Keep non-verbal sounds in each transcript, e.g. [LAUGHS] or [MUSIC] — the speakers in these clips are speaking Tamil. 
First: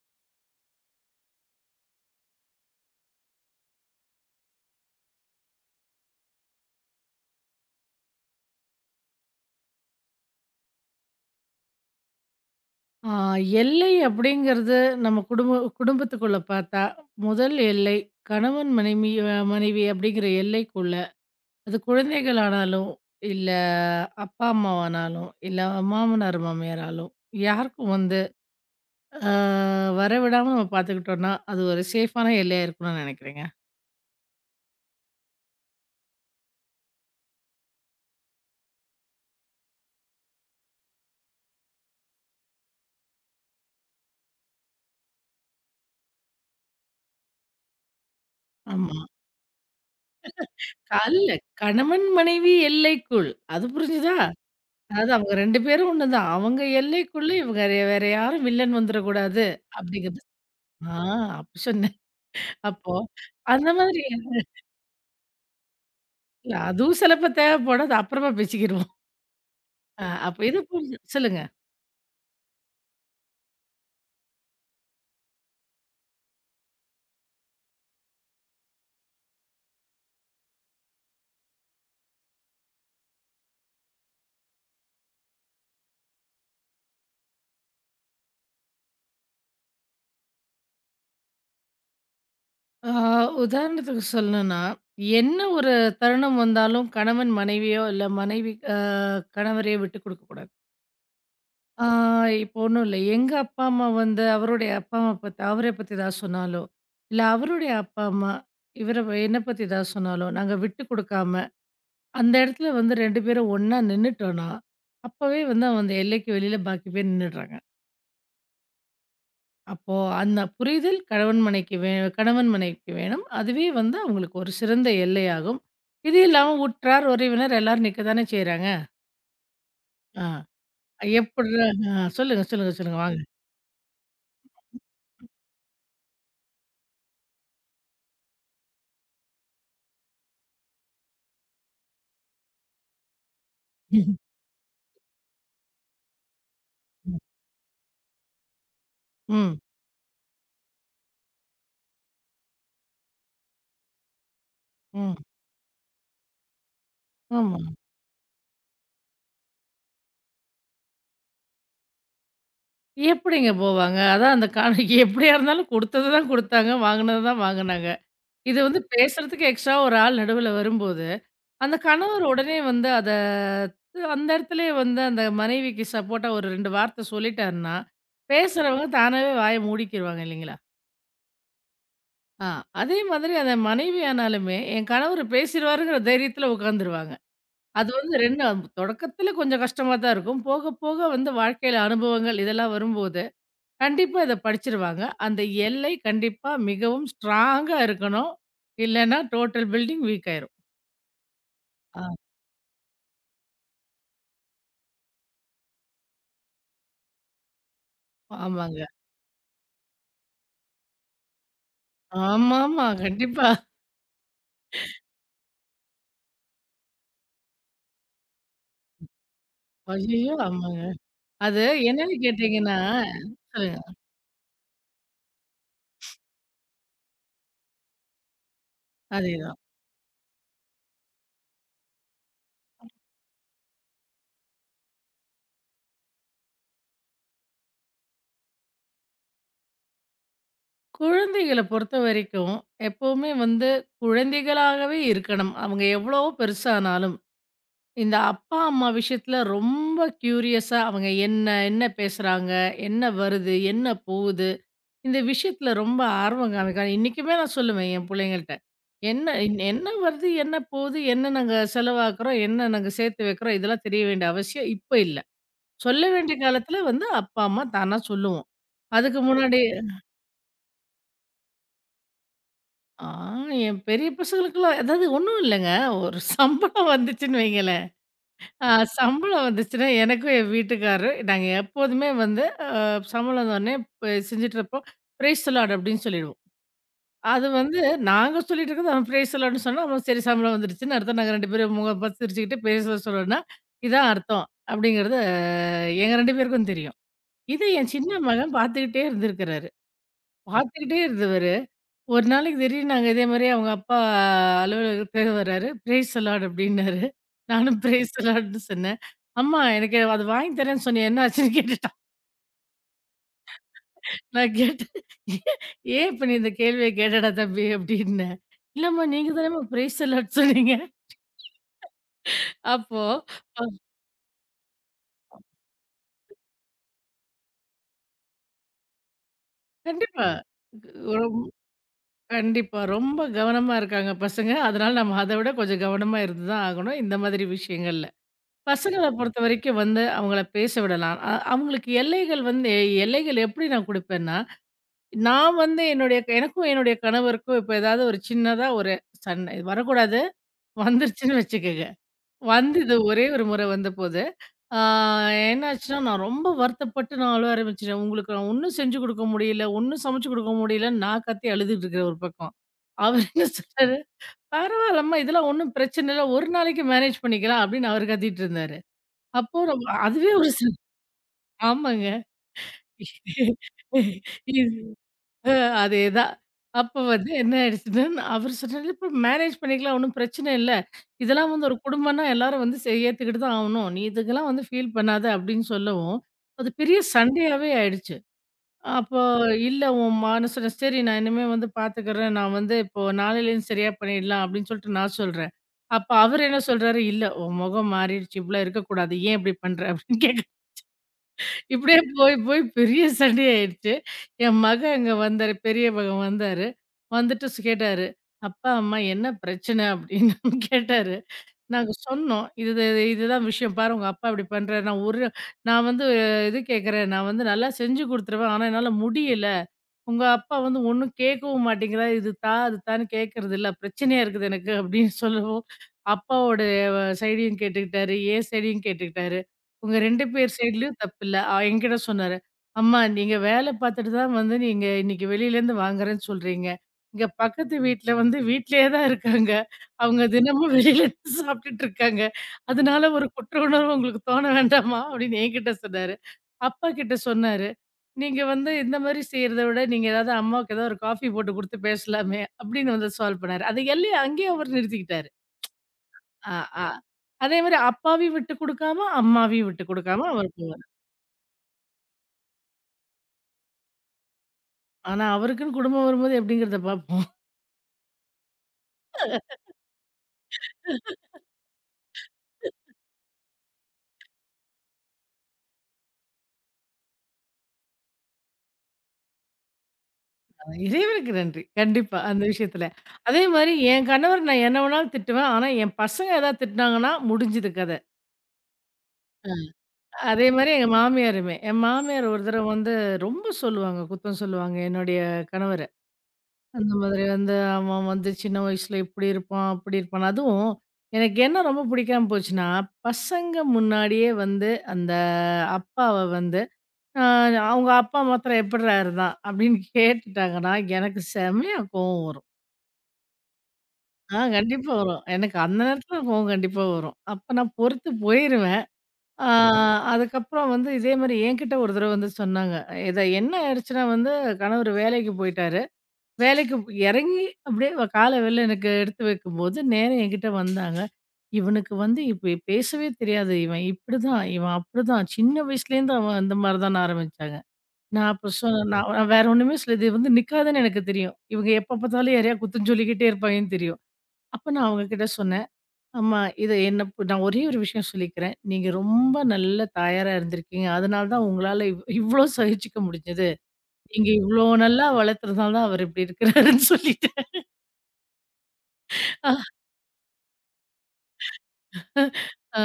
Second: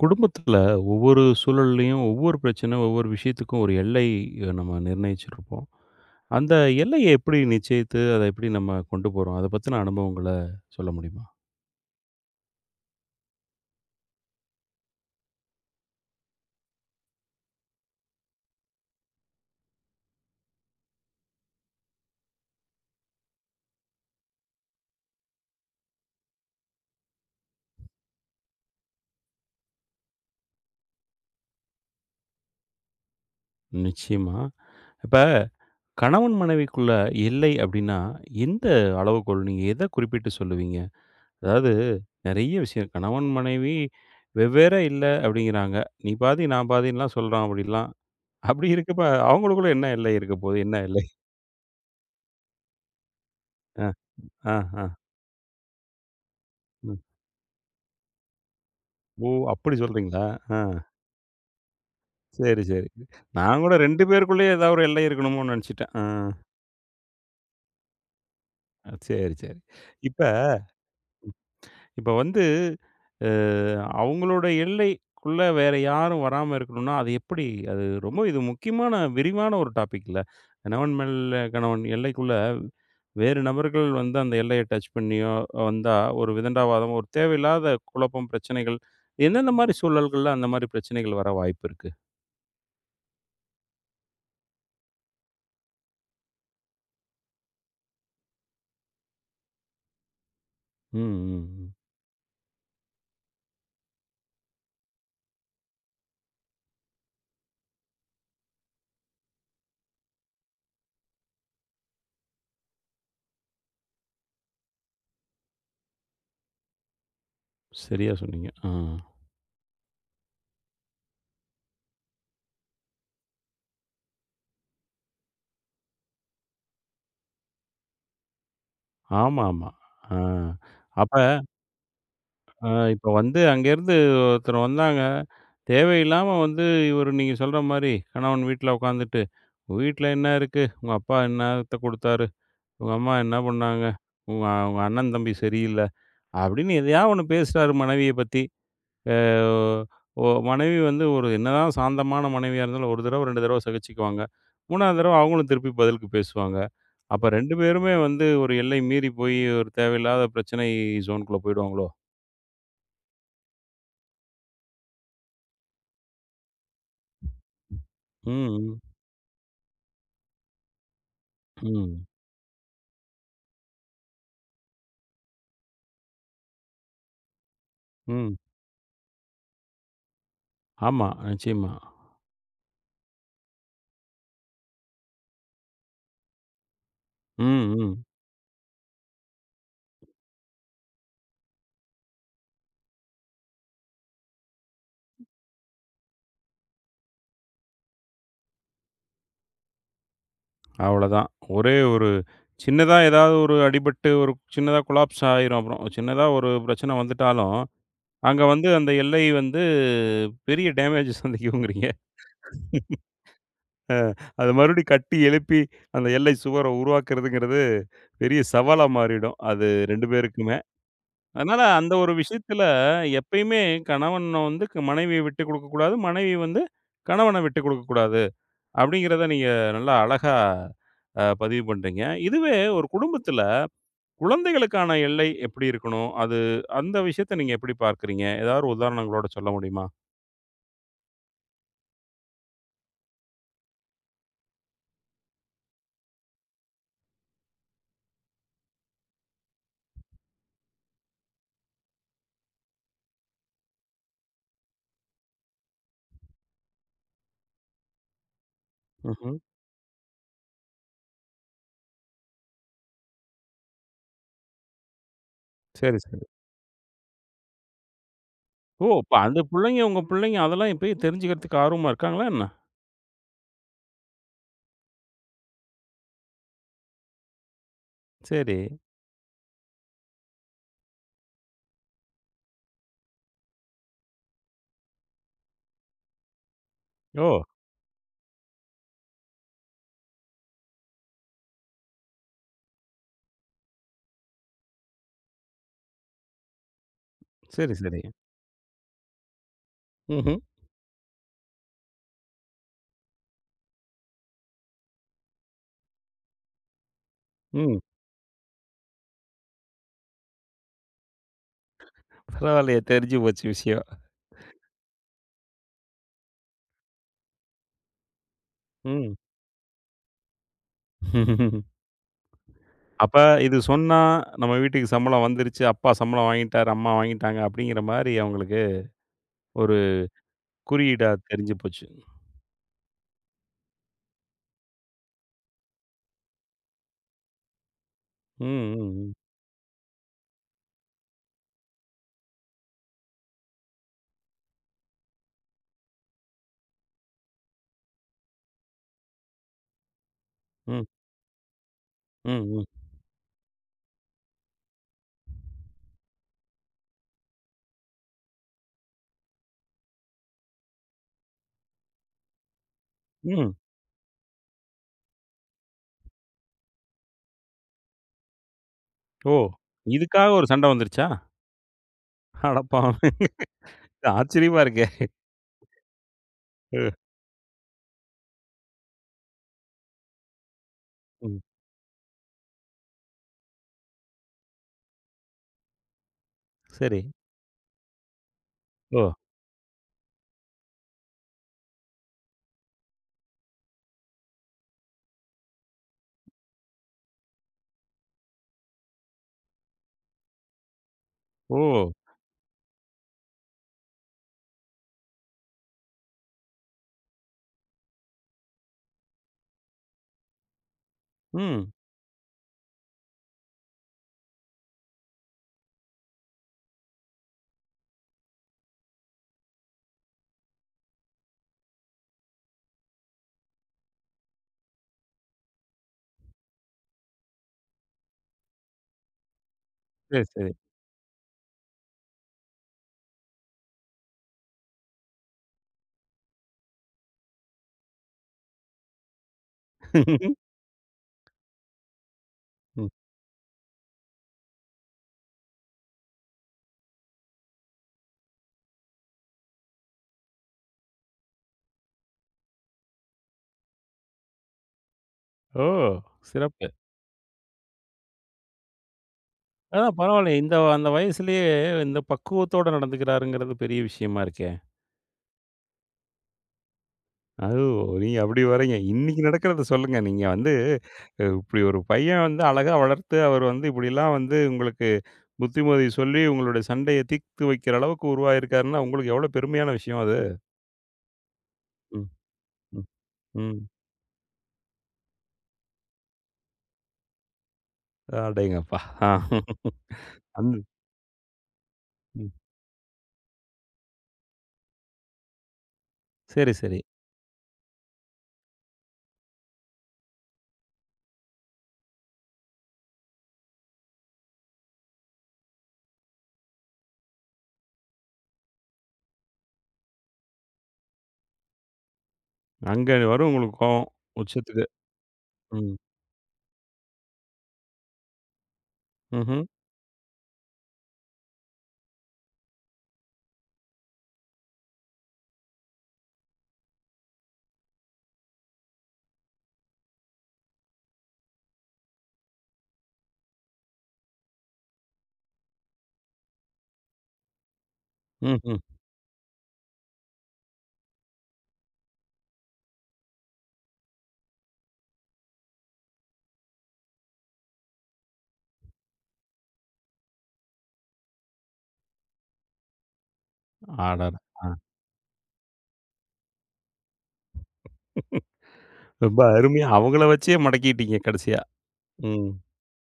குடும்பத்துல ஒவ்வொரு சூழல்லயும் ஒவ்வொரு பிரச்சனை, ஒவ்வொரு விஷயத்துக்கும் ஒரு எல்லை நம்ம நிர்ணயிச்சிருப்போம். அந்த எல்லைய எப்படி நிச்சயித்து, அத எப்படி நம்ம கொண்டு போறோம்? அத பத்தின அனுபவங்கள சொல்ல முடியுமா? ஆ, எல்லை அப்படிங்கிறது நம்ம குடும்பத்துக்குள்ள பார்த்தா, முதல் எல்லை கணவன் மனைவி அப்படிங்கிற எல்லைக்குள்ள, அது குழந்தைகள் ஆனாலும், இல்ல அப்பா அம்மாவானாலும், இல்ல மாமனார் மாமியாராலும், யாருக்கும் வந்து அ வரவிடாம நம்ம பார்த்துக்கிட்டோம்னா, அது ஒரு சேஃபான எல்லையா இருக்கணும்னு நினைக்கிறேங்க. நிச்சயமா. இப்ப கணவன் மனைவிக்குள்ள எல்லை அப்படின்னா, எந்த அளவுகோல் நீங்க எத குறிப்பிட்டு சொல்லுவீங்க? அதாவது நெறைய விஷயம் கணவன், மனைவி வெவ்வேற இல்ல அப்படிங்கிறாங்க. "நீ பாதி, நான் பாதின்லாம்" சொல்றான் அப்படிலாம். அப்படி ஆமா. இருக்கப்ப அவங்களுக்குள்ள என்ன எல்லை இருக்க போகுது? என்ன எல்லை? அல்ல கணவன் மனைவி எல்லைக்குள். அது அ, புரிஞ்சுதா? அ, அ. அதாவது அவங்க 2 பேரும் ஒண்ணுதான். அவங்க ம். எல்லைக்குள்ள இவங்க வேற வேற யாரும் வில்லன் ஓ! வந்துரக்கூடாது அப்படி அப்படிங்கிறது. சொல்றீங்களா? ஆ. ஆ அப்ப சொன்னேன். சரி, சரி. அப்போ நான் அந்த கூட மாதிரி 2 பேருக்குள்ளேயே ஏதாவது ஒரு எல்லை இருக்கணுமோன்னு நெனச்சுட்டேன். ஆ. இல்ல அதுவும் சிலப்ப தேவைப்படும். அது அப்புறமா பேசிக்கிருவோம். சரி, சரி. இப்ப அப்ப இது புரிஞ்சு சொல்லுங்க. இப்ப வந்து அ அவங்களோட எல்லைக்குள்ள வேற யாரும் வராம இருக்கணும்னா, அது எப்படி? அது ரொம்ப இது முக்கியமான, விரிவான ஒரு டாபிக்ல. கணவன் மேல் கணவன் எல்லைக்குள்ள வேறு நபர்கள் வந்து அந்த எல்லைய டச் பண்ணியோ வந்தா, ஒரு விதண்டாவாதம், ஒரு தேவையில்லாத குழப்பம், பிரச்சனைகள் எந்தெந்த மாரி சூழல்கள்ல அந்த மாரி பிரச்சனைகள் வர வாய்ப்பு இருக்கு? ஆ உதாரணத்துக்கு சொல்லணும்னா, என்ன ஒரு தருணம் வந்தாலும் கணவன் மனைவியோ, இல்ல மனைவி கணவரையோ விட்டு குடுக்கக்கூடாது. ம், ம், ம். ஆ இப்போ ஒண்ணும் இல்ல. எங்க அப்பா, அம்மா வந்து அவருடைய அப்பா, அம்மா பத்தி அவர பத்தி ஏதாவது சொன்னாலோ, இல்ல அவருடைய அப்பா, அம்மா இவர என்ன பத்தி ஏதாவது சொன்னாலோ, நாங்க விட்டு குடுக்காம அந்த இடத்துல வந்து 2 பேரும் ஒண்ணா நின்னுட்டோம்ன்னா, அப்பவே வந்து அவன் அந்த எல்லைக்கு வெளியில பாக்கி பேர் நின்னுடுறாங்க. சரியா சொன்னீங்க. ஆ. அப்போ அந்த புரிதல் கணவன் மனைக்கு வே கணவன் மனைவிக்கு வேணும். அதுவே வந்து அவங்களுக்கு ஒரு சிறந்த எல்லையாகும். இது இல்லாம உற்றார், உறவினர் எல்லாரும் நிக்க தானே செய்றாங்க. ஆமாமா. ஆ. ஆ அப்ப எப்புட்றா ஆ சொல்லுங்க, சொல்லுங்க, சொல்லுங்க. இப்ப வாங்க. வந்து அங்கேருந்து ஒருத்தர் வந்தாங்க. தேவையில்லாம வந்து இவரு நீங்க சொல்ற மாரி கணவன் வீட்ல உட்காந்துட்டு, "உங்க வீட்ல என்ன இருக்கு? உங்க அப்பா என்னத்த குடுத்தாரு? உங்க அம்மா என்ன பண்ணாங்க? [LAUGHS] உங்க உங்க அண்ணன் தம்பி சரியில்ல." அப்படின்னு எதையாவது ஒண்ணு பேசுறாரு மனைவிய பத்தி. அ ம், ஒ மனைவி வந்து ஒரு என்னதான் சாந்தமான மனைவியா இருந்தாலும், ஒரு தடவ, 2 தடவ சகிச்சுக்குவாங்க. 3வது ம். தடவ அவங்களும் திருப்பி பதிலுக்கு பேசுவாங்க. அப்ப 2 ஆமா. பேருமே வந்து ஒரு எல்லை மீறி போய் ஒரு தேவையில்லாத பிரச்சனை ஜோன்குள்ள போயிடுவாங்களோ? எப்படிங்க போவாங்க? அதான் அந்த காண [LAUGHS] எப்படியா இருந்தாலும் குடுத்தது தான் குடுத்தாங்க, வாங்குனது தான் வாங்குனாங்க. ம், இது ம், வந்து பேசுறதுக்கு எக்ஸ்ட்ரா ஒரு ஆள் நடுவுல வரும்போது அந்த ம், கணவர் உடனே வந்து அந்த இடத்துலயே வந்து அந்த மனைவிக்கு சப்போர்ட்டா ஒரு 2 வார்த்தை சொல்லிட்டாருன்னா, ம். பேசுறவங்க தானாவே வாய மூடிக்கிருவாங்க இல்லைங்களா? ஆமா, நிச்சயமா. ஆ அதே மாதிரி அந்த மனைவியானாலுமே, என் கணவர் பேசிருவாருங்கிற தைரியத்துல உட்காந்துருவாங்க. ம், அது ம். வந்து 2 தொடக்கத்துல கொஞ்சம் கஷ்டமா தான் இருக்கும். போக போக வந்து வாழ்க்கையில அனுபவங்கள் இதெல்லாம் வரும்போது, கண்டிப்பா இத படிச்சிருவாங்க. அந்த எல்லை கண்டிப்பா மிகவும் ஸ்ட்ராங்கா இருக்கணும். இல்லன்னா டோட்டல் பில்டிங் வீக் ஆயிரும். அவ்வளதான். ஒரே ஆ. ஒரு சின்னதா ஏதாவது ஒரு அடிபட்டு ஒரு சின்னதா கொலாப்ஸ் ஆயிரும் அப்புறம். சின்னதா ஒரு பிரச்சனை வந்துட்டாலும், அங்க வந்து ஆமாங்க. அந்த எல்லை வந்து பெரிய டேமேஜ் சந்திக்குங்கிறீங்க. ஆமாமா. கண்டிப்பா. அத மறுபடியும் கட்டி எழுப்பி அந்த எல்லை சுவர உருவாக்குறதுங்கிறது பெரிய சவாலா மாறிடும். அது 2 ஐயையோ! பேருக்குமே. ஆமாங்க. அதனால அது அந்த ஒரு என்னன்னு விஷயத்துல கேட்டீங்கன்னா எப்பயுமே சொல்லுங்க. கணவன் வந்து க மனைவிய விட்டுக் குடுக்கக்கூடாது. மனைவி வந்து கணவன விட்டுக் குடுக்கக்கூடாது. அப்படிங்கிறத நீங்க அதேதான். நல்லா அழகா பதிவு பண்றீங்க. இதுவே ஒரு குடும்பத்துல குழந்தைகளுக்கான எல்லை எப்படி இருக்கணும்? அது அந்த விஷயத்த நீங்க எப்படி பார்க்கிறீங்க? ஏதாவது ஒரு உதாரணங்களோட சொல்ல முடியுமா? குழந்தைகள பொறுத்தவரைக்கும், எப்பவுமே வந்து குழந்தைகளாகவே இருக்கணும். அவங்க எவ்வளவோ பெருசானாலும். இந்த அப்பா, அம்மா விஷயத்துல ரொம்ப கியூரியஸா அவங்க என்ன என்ன பேசுறாங்க? என்ன வருது? என்ன போகுது? இந்த விஷயத்துல ரொம்ப ஆர்வம் காமிக்கணும். இன்னைக்குமே நான் சொல்லுவேன் என் புள்ளைங்கள்ட்ட. என்ன ம்ஹ்ம். என்ன வருது? என்ன போகுது? என்ன நாங்க செலவாக்குறோம்? என்ன நாங்க சேர்த்து வைக்கிறோம்? இதெல்லாம் தெரிய வேண்டிய அவசியம் இப்ப இல்ல. சரி, சொல்ல சரி. வேண்டிய காலத்துல வந்து அப்பா, அம்மா தானா சொல்லுவோம். ஓ! இப்ப அதுக்கு அந்த முன்னாடி புள்ளைங்க உங்க புள்ளைங்க அதெல்லாம் இப்பயே தெரிஞ்சுக்கிறதுக்கு ஆர்வமா இருக்காங்களா என்ன? ஆ என் பெரிய பசங்களுக்கெல்லாம் அதாவது ஒண்ணும் இல்லங்க. ஒரு சம்பளம் வந்துச்சுன்னு வைங்களேன். சரி. அ சம்பளம் வந்துச்சுன்னா எனக்கும் என் வீட்டுக்காரரும் நாங்க எப்போதுமே வந்து சம்பளம் வந்தோனே செஞ்சுட்டு இருப்போம். "பிரைஸ் தி லார்ட்" அப்படின்னு சொல்லிடுவோம். ஓ! அது வந்து நாங்க சொல்லிட்டு இருக்கிறது அவன் "பிரைஸ் தி லார்ட்ன்னு" சொன்னா, அவன் சரி சம்பளம் வந்துருச்சுன்னு அர்த்தம். நாங்க 2 பேரும் முகம் பார்த்து சிரிச்சுக்கிட்டு "பிரைஸ் தி லார்ட்" சொன்னோம்னா, இதான் அர்த்தம் அப்படிங்கிறது எங்க 2 பேருக்கும் தெரியும். இதை சரி, என் சரி. சின்ன மகன் பார்த்துக்கிட்டே இருந்திருக்கிறாரு. ம்ஹ்ம். பார்த்துக்கிட்டே இருந்தவரு. ஒரு நாளைக்கு திடீர்னு நாங்க இதே மாரி அவங்க அப்பா அலுவலகத்துக்கு வர்றாரு. "பிரேஸ் தி லார்ட்" அப்டின்னாரு. நானும் ம். "பிரேஸ் தி லார்ட்ன்னு" சொன்னேன். "அம்மா எனக்கு அது வாங்கி தரேன்னு சொன்னியே என்ன ஆச்சுன்னு?" கேட்டுட்டா. பரவாயில்லையே தெரிஞ்சு போச்சு விஷயம். நான் கேட்டேன் "ஏ- "ஏன் இப்ப நீ இந்த கேள்விய கேட்டடா தம்பி" அப்டின்னேன். "இல்லம்மா ம். நீங்க தானேம்மா பிரேஸ் தி லார்ட் சொன்னீங்க." [LAUGHS] அப்போ அப்ப இது அ சொன்னா, நம்ம வீட்டுக்கு சம்பளம் வந்துருச்சு, அப்பா சம்பளம் வாங்கிட்டாரு, அம்மா வாங்கிட்டாங்க அப்படிங்கிற மாரி அவங்களுக்கு ஒரு கண்டிப்பா. குறியீடா ரொ தெரிஞ்சு போச்சு. கண்டிப்பா. ரொம்ப கவனமா இருக்காங்க பசங்க. அதனால நம்ம அத விட கொஞ்சம் கவனமா இருந்து தான் ஆகணும் இந்த மாதிரி விஷயங்கள்ல. ம், ம், பசங்கள ம், பொறுத்தவரைக்கும் வந்து அவங்கள பேச விடலாம். அவங்களுக்கு எல்லைகள் வந்து எல்லைகள் எப்படி நான் குடுப்பேன்னா, நான் வந்து எனக்கும் என்னுடைய கணவருக்கும் இப்ப ஏதாவது ஒரு சின்னதா ஒரு சண்டை இது வரக்கூடாது. ம், வந்துருச்சுன்னு வச்சுக்கங்க. ம், வந்தது ஒரே ஒரு முறை வந்தபோது, ஆ என்னாச்சுன்னா, நான் ரொம்ப வருத்தப்பட்டு நான் அழுவ ஆரம்பிச்சுட்டேன். உங்களுக்கு நான் ஒண்ணும் செஞ்சு குடுக்க முடியல, ஒண்ணும் சமைச்சு குடுக்க முடியலன்னு நான் கத்தி அழுதுட்டு இருக்கிறேன் ஒரு பக்கம். அவர் ம், என்ன ம். சொல்றாரு, "பரவாயில்லம்மா இதெல்லாம் ஒண்ணும் பிரச்சனை இல்ல. ஒரு நாளைக்கு மேனேஜ் பண்ணிக்கலாம்" அப்படின்னு அவர் கத்திட்டு இருந்தாரு. ஓ! அப்போ நம்ம இதுக்காக அதுவே ஒரு ஒரு ச சண்டை வந்துருச்சா? ஆமாங்க. அடப்பாவி! ஆச்சரியமா இது இருக்கே! அ அதேதான். ம், அப்ப வந்து என்ன ஆயிடுச்சுன்னா, அவரு சொன்னாரு, "இப்ப மேனேஜ் பண்ணிக்கலாம் ஒண்ணும் பிரச்சனை இல்ல. ம். இதெல்லாம் வந்து ஒரு குடும்பம்னா எல்லாரும் வந்து ஏத்துக்கிட்டு தான் ஆவணும். நீ இதுக்கெல்லாம் வந்து ஃபீல் பண்ணாத" அப்படின்னு சொல்லவும், அது பெரிய சரி. சண்டையாவே ஆயிடுச்சு. ஓ! அப்போ "இல்ல உன் மனசுல சரி நான் இனிமே வந்து பாத்துக்கிறேன். நான் வந்து இப்போ நாளையிலேருந்து சரியா பண்ணிடலாம்" அப்படின்னு சொல்லிட்டு நான் சொல்றேன். அப்ப அவரு என்ன சொல்றாரு, "இல்ல உன் முகம் மாறிடுச்சு. இப்படிலாம் இருக்கக்கூடாது. ஏன் இப்படி பண்ற?" அப்படின்னு கேக்குறாரு. ஓ! இப்படியே போய், போய் பெரிய சண்டையாயிடுச்சு. என் மகன் அங்க வந்தாரு. பெரிய மகன் வந்தாரு. வந்துட்டு கேட்டாரு. "அப்பா, அம்மா என்ன பிரச்சனை?" அப்படின்னு [LAUGHS] கேட்டாரு. ம். நாங்க சொன்னோம். "இது இது- இதுதான் விஷயம். பாரு உங்க அப்பா இப்படி பண்றாரு. நான் வந்து இது கேட்கிறேன். நான் வந்து நல்லா செஞ்சு குடுத்துருவேன். ஆனா என்னால முடியல." உங்க அப்பா வந்து ஒண்ணும் கேட்கவும் மாட்டேங்கிறாரு. அது தான்னு கேட்கறது இல்ல. பிரச்சனையா இருக்குது எனக்கு அப்படின்னு சொல்லவும், அப்பாவோட சைடையும் கேட்டுக்கிட்டாரு, என் சைடையும் கேட்டுக்கிட்டாரு. உங்க சரி, 2 சரி. பேர் சைடுலயும் தப்பில்ல. என்கிட்ட சொன்னாரு. அம்மா நீங்க வேலை பார்த்துட்டு தான் வந்து நீங்க இன்னைக்கு வெளியிலேருந்து வாங்குறேன்னு சொல்றீங்க. இங்க பக்கத்து வீட்ல வந்து வீட்லயே தான் இருக்காங்க. அவங்க தினமும் வெளியில இருந்து சாப்பிட்டுட்டு இருக்காங்க. ம். அதனால ஒரு குற்ற உணர்வு உங்களுக்கு தோண வேண்டாமா அப்படின்னு என்கிட்ட சொன்னாரு. அப்பா கிட்ட சொன்னாரு. நீங்க வந்து இந்த மாரி செய்றத விட, நீங்க ஏதாவது அம்மாவுக்கு ஏதாவது ஒரு காஃபி போட்டு குடுத்து பேசலாமே! அப்படின்னு வந்து சால்வ் பண்ணாரு. அது எல்லைய அங்கேயே அவரு நிறுத்திக்கிட்டாரு. ஓ! அ, சிறப்பு. அ. அதே மாரி அப்பாவையும் விட்டு குடுக்காம, அம்மாவையும் விட்டு அதான் குடுக்காம பரவாயில்லையே. அவர் இந்த போவாரு. அந்த வயசுலயே இந்த பக்குவத்தோட நடந்துக்கிறாருங்கிறது பெரிய விஷயமா இருக்கே! ஆனா அவருக்குன்னு குடும்பம் வரும்போது எப்படிங்கிறத பார்ப்போம். அது நீங்க அப்படி வரீங்க. இன்னைக்கு நடக்கிறத சொல்லுங்க. நீங்க வந்து இப்படி ஒரு பையன் வந்து அழகா வளர்த்து, அவர் வந்து இப்படிலாம் வந்து உங்களுக்கு புத்திமதி சொல்லி, உங்களுடைய சண்டைய தீர்த்து வைக்கிற அளவுக்கு உருவாகியிருக்காருன்னா, உங்களுக்கு எவ்வளோ பெருமையான விஷயம் அது. இறைவனுக்கு நன்றி. ம், கண்டிப்பா அந்த ம், விஷயத்துல. அதே ம். மாரி என் கணவர் நான் என்ன வேணாலும் திட்டுவேன். ஆனா என் பசங்க ஏதாவது திட்டுனாங்கன்னா முடிஞ்சுது கத. அடேங்கப்பா! ஆ அதே அந்த மாரி எங்க மாமியாருமே. என் மாமியார் ம். ஒரு தடவ வந்து ரொம்ப சொல்லுவாங்க, குத்தம் சொல்லுவாங்க என்னுடைய கணவர. சரி, சரி. அந்த மாதிரி வந்து அவன் வந்து சின்ன வயசுல இப்படி இருப்பான், அப்படி இருப்பான். அதுவும் எனக்கு என்ன ரொம்ப பிடிக்காம போச்சுன்னா, பசங்க முன்னாடியே வந்து அந்த அப்பாவ வந்து, அ அவங்க அப்பா மாத்திரம் எப்புட்றா இருந்தான்? அப்படின்னு கேட்டுட்டாங்கன்னா, எனக்கு செமையா கோவம் வரும். அங்க வரும் உங்களுக்கு கோவம் ஆ உச்சத்துக்கு. கண்டிப்பா வரும். எனக்கு ம். அந்த நேரத்துல கோவம் கண்டிப்பா வரும். அப்ப நான் பொறுத்து போயிருவேன். ம்ஹ்ம். ஆ அதுக்கப்புறம் வந்து இதே மாரி என்கிட்ட ஒரு தடவ வந்து சொன்னாங்க. இத என்ன ஆயிடுச்சுன்னா வந்து, கணவர் வேலைக்கு போயிட்டாரு. வேலைக்கு இறங்கி அப்படியே கால வெளில எனக்கு எடுத்து வைக்கும்போது, நேரா என்கிட்ட வந்தாங்க. "இவனுக்கு வந்து இப்ப பேசவே தெரியாது. இவன் இப்படிதான், இவன் அப்படிதான். சின்ன வயசுலேருந்து அவன் அந்த மாரி தான்னு" ஆரம்பிச்சாங்க. நான் அப்ப ம்ஹ்ம். சொன்னேன் ம். நான் நான் வேற ஒண்ணுமே சொல்லல. இது வந்து நிக்காதுன்னு எனக்கு தெரியும். இவங்க எப்ப பார்த்தாலும் யாரையா குத்தம் சொல்லிக்கிட்டே இருப்பாங்கன்னு தெரியும். அப்ப நான் அவங்ககிட்ட சொன்னேன், "அம்மா இத என்ன நான் ஒரே ஒரு விஷயம் சொல்லிக்கிறேன். நீங்க ரொம்ப நல்ல தாயாரா இருந்திருக்கீங்க. அதனால தான் உங்களால இவ்ளோ சகிச்சுக்க முடிஞ்சது. அடடா! நீங்க ஆ. இவ்ளோ நல்லா வளர்த்ததுனால தான் அவர் இப்படி இருக்கிறாருன்னு" சொல்லிட்டேன். ரொம்ப அருமையா அவங்கள வச்சே மடக்கிட்டீங்க கடைசியா. ம். ஆ.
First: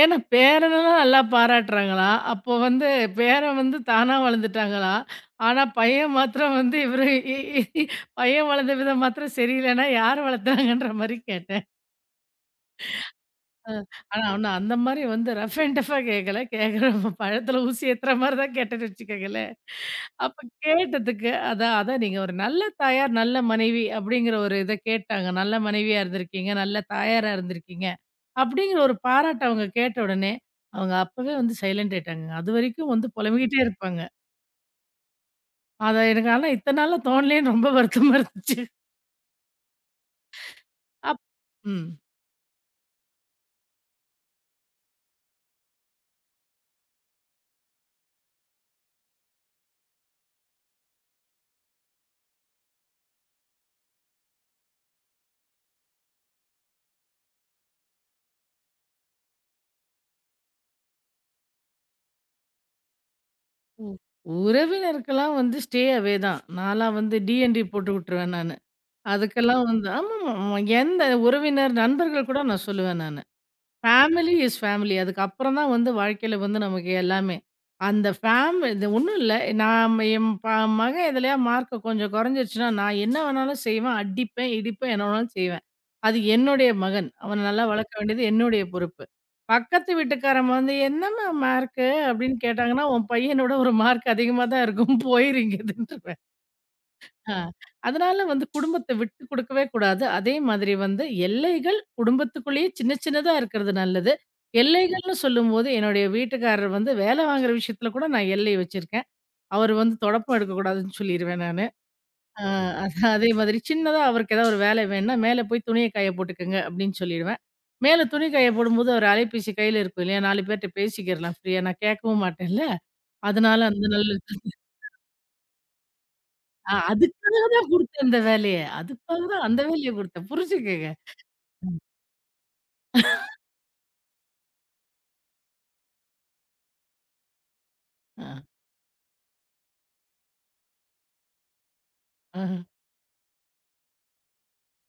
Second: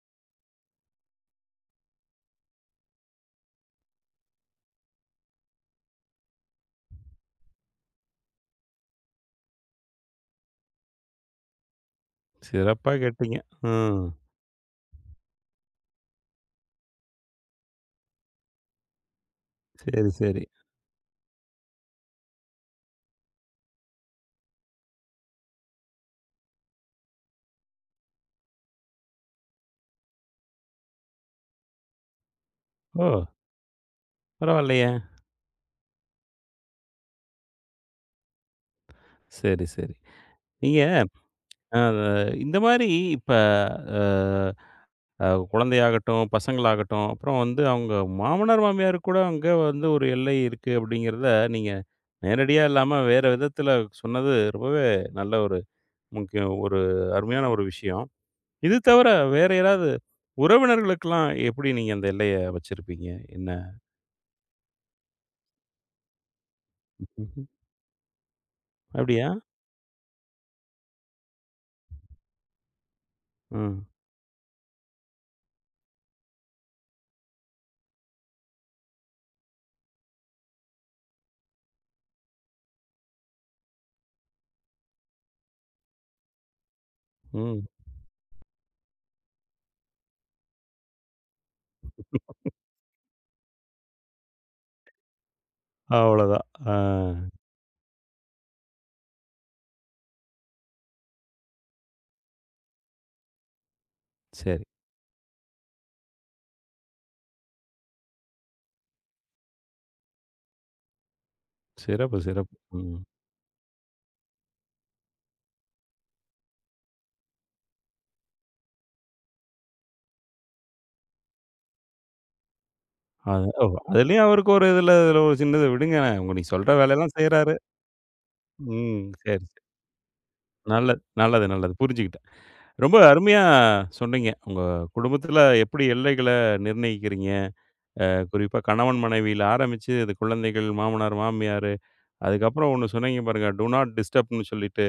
ஏன்னா பேரனெல்லாம் நல்லா பாராட்டுறாங்களாம். அப்போ வந்து பேரன் வந்து தானா வளர்ந்துட்டாங்களாம். ஆனா பையன் மாத்திரம் வந்து இவரு இ இ பையன் வளர்ந்த விதம் மாத்திரம் சரியில்லன்னா யார் வளர்த்தாங்கன்ற மாரி கேட்டேன். சிறப்பா கேட்டீங்க. ம். ஆனா, இன்னும் அந்த மாரி வந்து ரஃப் அண்ட் டஃப்பா கேட்கல. கேட்குற பழத்தில ஊசி ஏத்துற மாரி தான் கேட்டேன்னு வச்சுக்கங்களேன். சரி, அப்ப சரி. கேட்டதுக்கு அதான் அதான் நீங்க ஒரு நல்ல தாயார், நல்ல மனைவி அப்படிங்கிற ஒரு இத கேட்டாங்க. நல்ல மனைவியா இருந்திருக்கீங்க, நல்ல தாயாரா இருந்திருக்கீங்க. அப்படிங்கிற ஒரு பாராட்ட அவங்க கேட்ட உடனே, அவங்க அப்பவே வந்து சைலண்ட் ஆயிட்டாங்கங்க. அதுவரைக்கும் வந்து ஓ! புலம்பிக்கிட்டே இருப்பாங்க. பரவாயில்லையே! அத எனக்கு ஆனா இத்தன நாளா தோணலேன்னு ரொம்ப வருத்தமா இருந்துச்சு. சரி, சரி. நீங்க அப் அ ம். இந்த மாரி இப்ப அ அ குழந்தையாகட்டும், பசங்களாகட்டும், அப்புறம் வந்து அவங்க மாமனார், மாமியார் கூட அங்க வந்து ஒரு எல்லை இருக்கு அப்படிங்கிறத நீங்க நேரடியா இல்லாம வேற விதத்தில சொன்னது ரொம்பவே நல்ல ஒரு முக்கியம் ஒரு அருமையான ஒரு விஷயம். இது தவிர வேற யாராவது உறவினர்களுக்கெல்லாம் எப்படி நீங்க அந்த எல்லைய வச்சிருப்பீங்க? என்ன? உ உறவினருக்கெல்லாம் வந்து ஸ்டே அவே தான். நான்லாம் வந்து டி ம்ஹ்ம். அண்ட் டி போட்டு விட்டுருவேன் நானு. அப்படியா? அதுக்கெல்லாம் வந்து ஆமாமா. எந்த உறவினர், நண்பர்கள் கூட நான் சொல்லுவேன் நானு. ம், ஃபேமிலி இஸ் ஃபேமிலி. அதுக்கப்புறம் தான் வந்து வாழ்க்கையில வந்து நமக்கு எல்லாமே. அந்த ஃபேம் இது ஒண்ணும் இல்ல. நான் என் ப மகன் எதுலயா மார்க் கொஞ்சம் குறைஞ்சிருச்சுன்னா, நான் என்ன வேணாலும் செய்வேன். அடிப்பேன், இடிப்பேன், என்ன வேணாலும் செய்வேன். அது என்னுடைய மகன். அவன ம். நல்லா வளர்க்க வேண்டியது என்னுடைய பொறுப்பு. பக்கத்து வீட்டுக்காரங்க வந்து, "என்னம்மா மார்க்கு?" அப்படின்னு கேட்டாங்கன்னா, "உன் பையனோட ஒரு மார்க் அதிகமா தான் இருக்கும். போயிரு இங்கேருந்துன்றுவேன்." அவ்வளோதான். ஆ ஆ. அதனால வந்து குடும்பத்த விட்டு குடுக்கவே கூடாது. அதே மாதிரி வந்து எல்லைகள் குடும்பத்துக்குள்ளேயே சின்ன சின்னதா இருக்கிறது நல்லது. சரி. எல்லைகள்னு சொல்லும்போது, என்னுடைய வீட்டுக்காரர் வந்து வேலை வாங்குற விஷயத்துல கூட நான் எல்லை வச்சிருக்கேன். அவரு வந்து தொடப்பம் எடுக்கக்கூடாதுன்னு சொல்லிருவேன் நானு. சிறப்பு, ஆ சிறப்பு. ம். அதே மாதிரி சின்னதா அவருக்கு ஏதாவது ஒரு வேலை வேணும்னா, "மேல போய் துணிய காய போட்டுக்கங்க" அப்படின்னு சொல்லிடுவேன். மேல துணி காய போடும்போது அவர் அலைபேசி கையில இருக்கும் இல்லையா? 4 பேர்ட்ட பேசிக்கிறலாம் ஃப்ரீயா. நான் கேட்கவும் மாட்டேன்ல. அது அதனால ஓ! அந்த நல்ல அதுலயும் அவருக்கு ஒரு இதுல இதுல ஒரு சின்னது விடுங்க. உங்க நீங்க ஆ சொல்ற வேலையெல்லாம் அதுக்காக செய்றாரு. தான் குடுத்தேன் அந்த வேலைய. ம். அதுக்காக சரி, தான் அந்த சரி. வேலைய குடுத்தேன். புரிஞ்சுக்கங்க. நல்லது, நல்லது, நல்லது. புரிஞ்சுக்கிட்டேன். ரொம்ப அருமையா சொன்னீங்க. உங்க குடும்பத்துல எப்படி எல்லைகள நிர்ணயிக்கிறீங்க? அ. குறிப்பா கணவன் மனைவியில ஆரம்பிச்சு, அது குழந்தைகள், மாமனார், மாமியாரு, அஹ. அதுக்கப்புறம் ஒண்ணு சொன்னீங்க பாருங்க. டூ நாட் டிஸ்டர்ப்ன்னு சொல்லிட்டு,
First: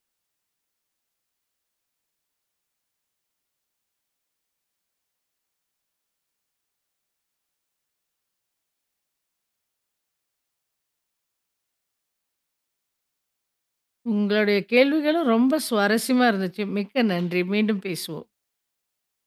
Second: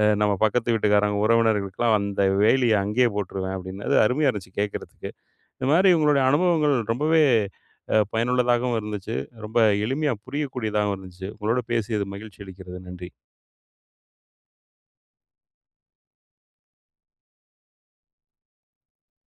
நம்ம பக்கத்து வீட்டுக்காரங்க, உறவினர்களுக்கெல்லாம் அந்த வேலிய அங்கேயே போட்டுருவேன் அப்படின்னு. அது அருமையா இருந்துச்சு கேட்கறதுக்கு. இந்த மாதிரி உங்களுடைய அனுபவங்கள் ரொம்பவே பயனுள்ளதாகவும் இருந்துச்சு. ரொம்ப எளிமையா புரியக்கூடியதாகவும் இருந்துச்சு. உங்களோட பேசியது மகிழ்ச்சி அளிக்கிறது. நன்றி. உங்களுடைய கேள்விகளும் ரொம்ப சுவாரஸ்யமா இருந்துச்சு. மிக்க நன்றி. மீண்டும் பேசுவோம்.